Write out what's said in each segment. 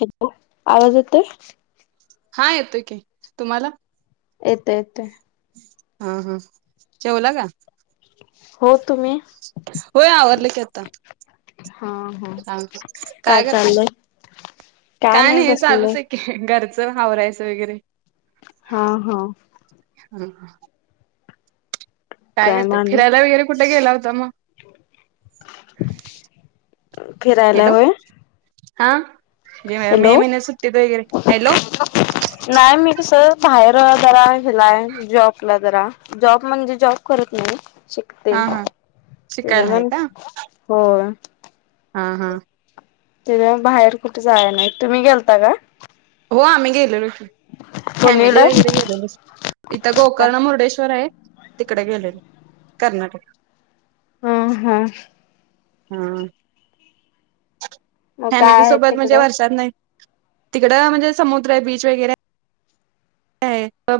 Hello आवाज येतोय हा येतोय की तुम्हाला येतंय येतंय हा हा जेवला का. हो तुम्ही? होय आवरडलं की आता हा हा काय चाललंय का नाही बसले हावरायचं वगैरे हा हा हा हा. काय म करते आणि फिरायला वगैरे कुठे गेला होता मग फिरायला हॅलो होय हा जे हॅलो मे महिन्या सुट्टीेत वगैरे हॅलो नाही मी कसं बाहेर जरा हलाय जॉबला जरा जॉब म्हणजे जॉब करत नाही शिकते हा हा त्याच्या शिकायला आहे मण का हो हा हा तिथ बाहेर कुठे जाय नाही तुम्ही गेलता का हो आम्ही गेलो फॅमिली वगैरे कोणीकडं? गेलो इथं गोकर्ण मुर्डेश्वर आहे तिकडे गेलेले कर्नाटक हा हा हम मग काय फॅमिली आहे सोबत म्हणजे तिकडे? वर्षात नाही तिकड म्हणजे समुद्र आहे बीच वगैरे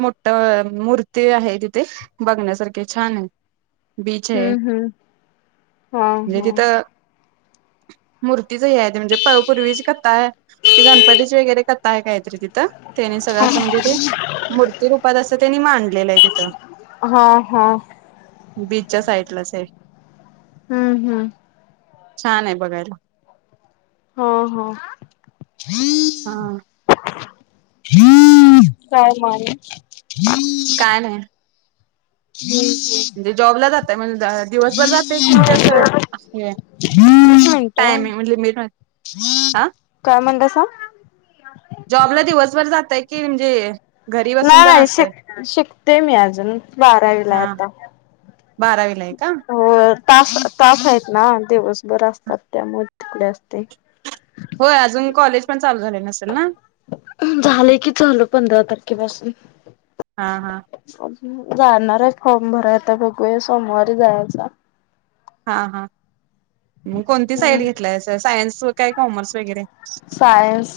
मोठ मूर्ती आहे तिथे बघण्यासारखे छान आहे बीच आहे हम्म हम्म. हा म्हणजे हा तिथं मूर्तीच ह आहे त म्हणजे पूर्वीची कथा आहे ती गणपतीची वगैरे कथा आहे काहीतरी तिथं त्यानी सगळं असं म्हणजे ते मूर्तीरूपात अस त्यांनी मां आणलेलं आहे तिथं हा हा बीचच्या साईडलाच आहे हम्म हम्म छान आहे बघायला हो हो हा हम् काय मार हम् काय नाही म्हणजे जॉबला जात त्या दिवसभर जात की असे म्हणतो [unintelligible] लिम ह काय म्हणतासा म्हणजे घरी बसून नाही पण नाही असतय शिक शिकते मी अजून बारावीला आहे हा आता बारावीला आहे. का? हो तास तास आहेत ना दिवसभर असतात त्यामुळे तिकडे असते. होय अजून कॉलेज म झालं की झाल पंधरा तारखे पासून हा हा. जाणार आहे फॉर्म भराय बघूया सोमवारी जायाच. हा हा. मग कोणती साईड हम्म घेतलायसा सायन्स काय कॉमर्स वगैरे सायनस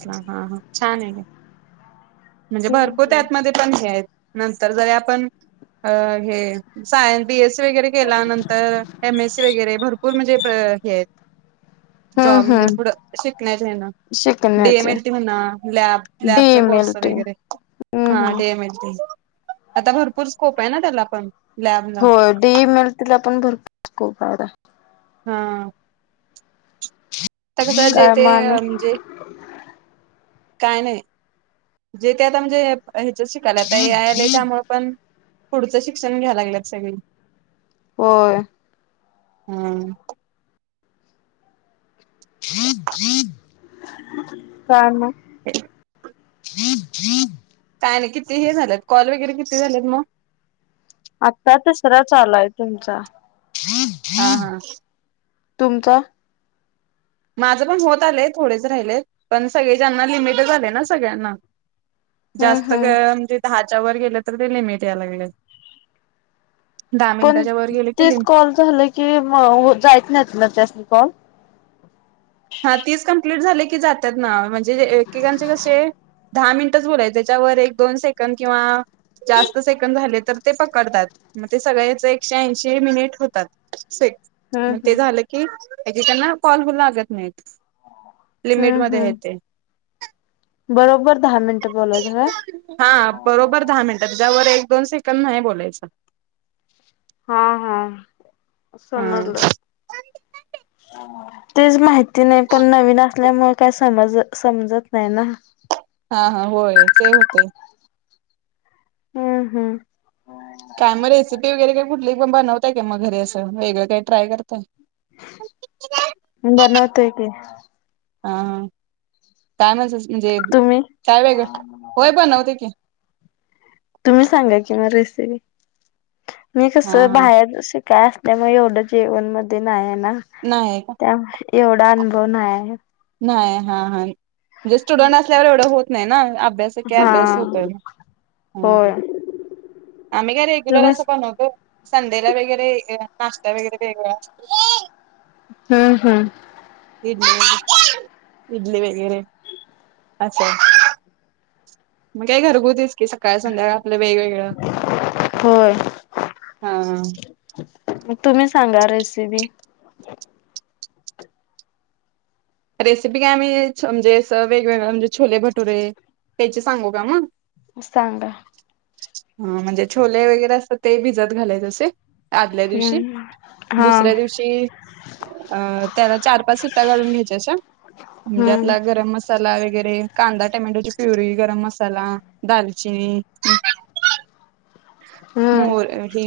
ह हा हा छान आहे. म्हणजे हम्म भरपूर हम्म त्यातमध्ये पण हे आहेत. नंतर जरी आपण हे सायन् बीएससी वग केला नंतर एमएससी वगैरे भरपूर म्हणजे ह हे हम्म जॉब म्हणजे हम्म पुढं शिकण्याच्या ह्यानं शिकण्याचे डीएमएलटी म्हणा लॅब डी लॅबचा एम एल कोर्स टी वगैरे हम्म हा हम्म डीएमएलटी आता भरपूर स्कोप आहे ना त्याला पण लॅबला होय डीएमएल तिला पण भरपूर स्कोप आहे आता हा. आता कसं जे काय ते म आणि म्हणजे काय नाही जे त्या आता म्हणजे ह्याच्या शिकायल्यात आता ए आय आलय त्यामुळ पण पुढचं शिक्षण घ्याय लागलेत सगळी होय. हम्म [inaudible] कारण [inaudible] [inaudible] काय नाही किती हे झालंत कॉल वगैरे किती झालेत मग आत्ता तिसरा चालू हाय तुमचा हा हा. तुमचां? माझं पण होत आलय थोडेच राहिलेत पण सगळे ज्यांना लिमिटेड आलेत ना सगळ्यांना. हम्म जास्त हम्म म्हणजे दहा त्याच्यावर गेल तर बी लिमिट याय लागलय. पण तीस कॉल झालं की जायित नाहीत नव त्यास्नी कॉल? हा तीस कंप्लीट झाल की जात्यात ना, म्हणजे एकेकांचे कसे दहा मिनटच बोलायचे त्याच्यावर एक दोन सेकंड किंवा जास्त सेकंड झाले तर ते पकडतात, मग ते सगळ्याच एकशे ऐंशी मिनिट होतात. से हम्म म ते हम्म झालं की ऐकेकांना कॉल पण लागत नाही. हम्म लिमिटमध्ये हायत हम्म ते. बरोबर दहा मिनट बोलायच काय? हा बरोबर दहा मिनिटात त्याच्यावर एक दोन सेकंद नाही बोलायच. हा हा. हा समजलं. तेच माहिती नाही पण नवीन असल्यामुळे काही समज समजत नाही ना. हा हा होय ते होतय. हम्म हम्म. काय म रेसिपी वगैरे काय कुठली बनवताय काय म घरी असं वेगळं काही ट्राय करताय? बनवतोय की. हा काय म्हणजे तुम्ही काय वेगळं होय बनवतोय की. तुम्ही सांगा कि म रेसिपी. मी कस हा हा बाहेर काय असल्यामुळे एवढं जेवण मध्ये नाही हाय. ना नाही का त्यामुळे एवढा अनुभव नाही आहे. नाही हा हा हा. म्हणजे स्टुडन्ट असल्यावर एवढं होत नाही ना आप भ्यास येके हा अभ्यास होतोय म. होय आम्ही काय रेग्युलर असं तुम्हीच बणवतो संधेला वगैरे नाश्ता वगैरे वेगळा हम्म हम्म इडली इडली वगैर असं मग काय घरगुतीस कि सकाळ संध्याकाळ आपलं वेगवेगळं होय हा तुम्ही सांगा रेसिपी रेसिपी काय मी म्हणजे अस वेगवेगळ म्हणजे छोले भटुरे या्यायचे सांगू का मग सांगा हा म्हणजे छोले वगैरे अस ते भिजत घालायचं असे आदल्या दिवशी हम्म हा दुसऱ्या दिवशी अ त्यान चार पाच सि्ट काढून घ्यायच्या म्हण आप हम्म गरम म व कांदा टमॅटोची प्युरी गरम मसाला दालचिनी हम्म मोर हे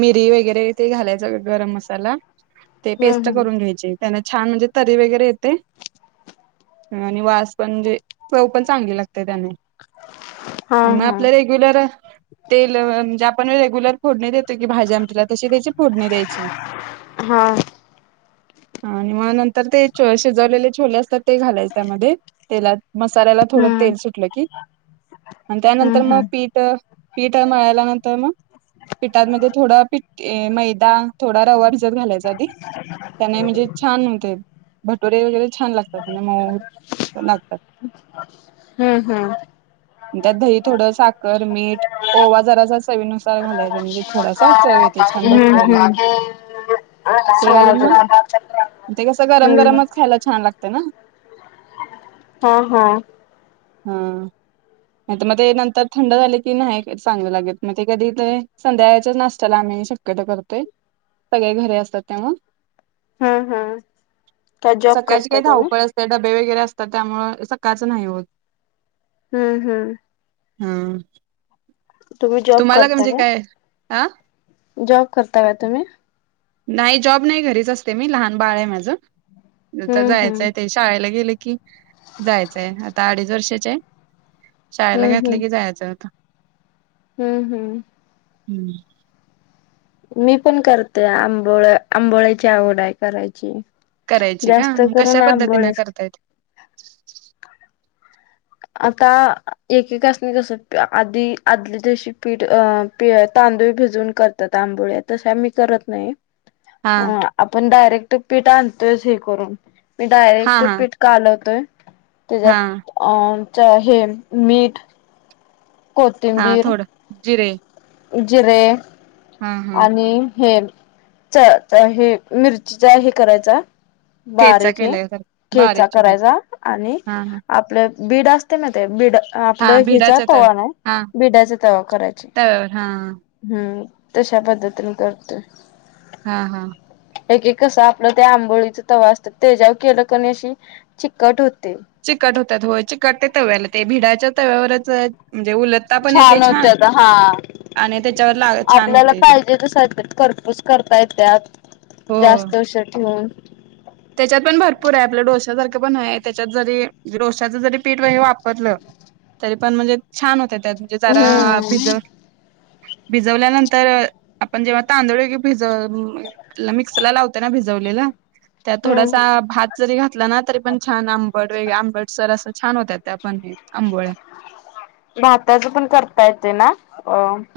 मिरी वगैरे तेे घालायचं गरम मसाला ते पेस्ट हम्म हम्म करून घ्यायचे त्यां छान म्हणजे तरी वगैरे येते आणि वास पणणजे चव पण चांगली लागते त्याने हा आणि मग हा आपल्या रेग्युलर तेल आपण रेगुलर खोड क भाजी आमटला तशी द्यायची फोडणी द्यायची हा आणि म नंतर ते शिजवलेले छोले असतात ते घालायच त्यामध्ये तेलात मसाल्याला थोडं हम्म तेल सुटलं की आणि हम्म त्यानंतर मग हम्म पीठ पीठ मळाल्या नंतर मग पीठातमध्ये थोडा पठ मैदा थोडा रवा भिजत घालायचा त्याने म्हणजे छान होते भटोरे वगैरे छान लागतात आणि म लागतात हम्म हम्म त्यात दही थोडं साखर मीठ ओवा जरा अस [unintelligible] हम्म भटुऱ्याला ते घालून मग हम्म कसं गरम गरमच खायला छान हम्म ते ना हा हा हा नाही तर मग ते नंतर थंड झाले की नाही चांग लागेल मग ते कधी ते संध्याकाळच्याच नाशत्याला आम्ही शक्यता करतोय सगळे घरी असतात त्यामु हम्म हम्म काय जॉब करता तु् वर असतात त्याच नाही होत हम्म हम्म हम तुम्ही जॉब तुम्हालाच करता म्हणजे का? काय आ जॉब करता तुम्ही नाही जॉब नाही घरीच असते मी लहान बाळ आहे माझं नंतर हम्म हम्म. जायचंय ते शाळेला गेली की जायची आता अडीच वर्षाची हाय शाळेला घातली की जायचंय आता ह ह हम्म मी पण करते आंबोळ्या आंबोळ्याची आवड आहे करायची करायची का जास्त कश्या करून पद्धतीने आंबोळेच. करता येतं आता एकेकासनी कस आधी आदल्या दिवशी पीठ तांदूळ भिजून करतात आंबोळ्या तश आम्ही करत नाही हा अ आपण डायरेक्ट पीठ आण तेच हे करून मी हा डायरेक्ट हा पिठ कालवतोय हा तेज्यात आमचं.. हे मीठ हा थोडं जिरे उज्जीरे हा हा आणि हे च च हे मिरचीचा हे करायचा ठेचा बारीक हे केलाय तर खेचा बारीक चिरून करायचा आणि हा हा आपल्या बीड असते ना ते बीड हा आपलं हिचा भिडाच्या तळ तवा नाही हा बिड्याचा तवा करायचा तव्यावर हा हम्म तशा पद्धतीने करतोय हा हा एक एक कस आपलं त्या आंबोळीचा तवा असतात तेच्यावर केलं कणी अशी चिकट होते चिकट होतात हो चिकट ते तव्याला ते भिडाच्या तव्यावरच उलटता पण येते छान होते आता हा आणि त्याच्यावर लाग छान आपल्याला होतय ते पाहिजे तस येत्यात खरपूस करता हो येत्यात जास्त उशेर ठेवून त्याच्यात पण भरपूर आहे आपल्या डोश्यासारखं पण आहे त्याच्यात जरी डोश्याच जरी पीठ जरी वापरलं तरी पण म्हणजे छान होत्यात त्यात म्हणजे जरा हम्म पिझ्झा भिजवल्यानंतर आपण जेव्हा तांदळी ग भिज मिक्सला लावते ना भिजवलेलं त्यात थोडासा हम्म. भात जरी घातला ना तरी पण छान आम बडवेेगळे आंबडसर अस छान होतात ते आपण हे आंबोळ्या भाताच पण करता येते ना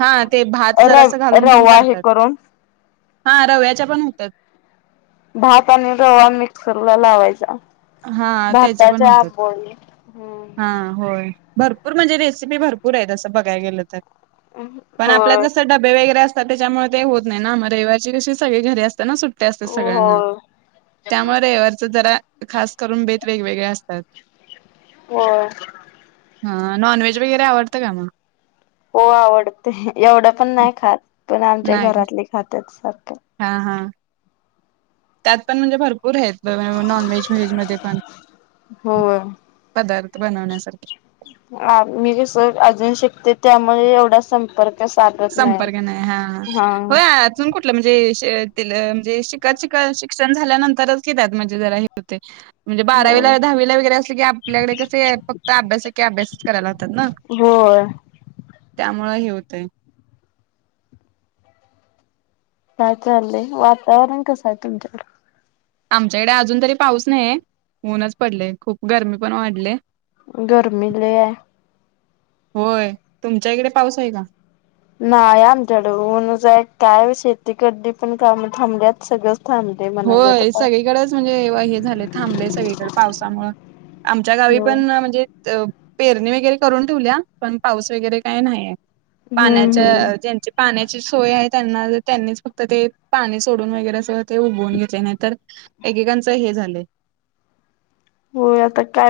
हा ते भात र जरासं घालून पण रवा हे करतात करून हा रव्याच्या पण होतात भात आणि रवा मिक्सर ला लावायचा हा त्याच पण भाताच्या होत आंबोळी हा हम्म होय भरपूर म्हणजे रेसिपी भरपूर आहे तसं बघाय गेलं तर पण आपल्यात होय कस डबे वगैरे असत त्याच्यामुळे ते होत नाही ना रविवारची कशी सगळे घरी असत ना सुट्टे असते सगळ्यांना होय त्यामुळे रेववरच जरा खास करून बेत वेगवेगळे्या असतात हो हा नॉन व्हेज वगैरे आवडतं का मग हो आवडते एवढं पण नाही खात पण आमच्या नाही का? घरातले खातच के हा हा त्यात पण म्हणजे भरपूर पुर आहेत नॉन व्हेज व्हेज मध्ये पण होय पदारथ बनवण्यासारखे ह मी कस अजून शिकते त्यामुळे एवढा संपर्क संपर्क नाही हा हा हो अजून कुठलं म्हणजे त म्हणजे शिकत शिक शिक्षण झाल्यानंतरच घेतात म्हणजे जरा हे होते म्हणजे हो बारावीला दहावीला वगैरे असले कि आपल्याकडे कस फक्त अभ्यास आहे की अभ्यासच करायला होतात ना होय त्यामुळे हे होतंय काय चाललेय वातावरण कसं आहे तुमच्याक आमच्याकडे अजून तरी पाऊस नाहीे ऊनच पडले खूप गरमी पण वाढले गर्मी ल आहे होय तुमच्या इकडे पाऊस आहे का नाहीय आमच्या डूनच आहे काय शेती कदी पण काम थांबल्यात सगळं होय सगळीकडेच म्हणजे हे झाले थांबले सगळीकडे पावसामुं आमच्या गावी हो. पण म्हणजे पेरणी वगैरे करून ठेवल्या पण पाऊस वगैरे काय नाहीय हम्म पाण्याच्या हम्म त्यां्यांचे पाण्या सोय आहे त्यांना त्यांनीच फक्त ते पाणी सोडून वगैरे अस घ नाही एकेकच हे झा हो आता काय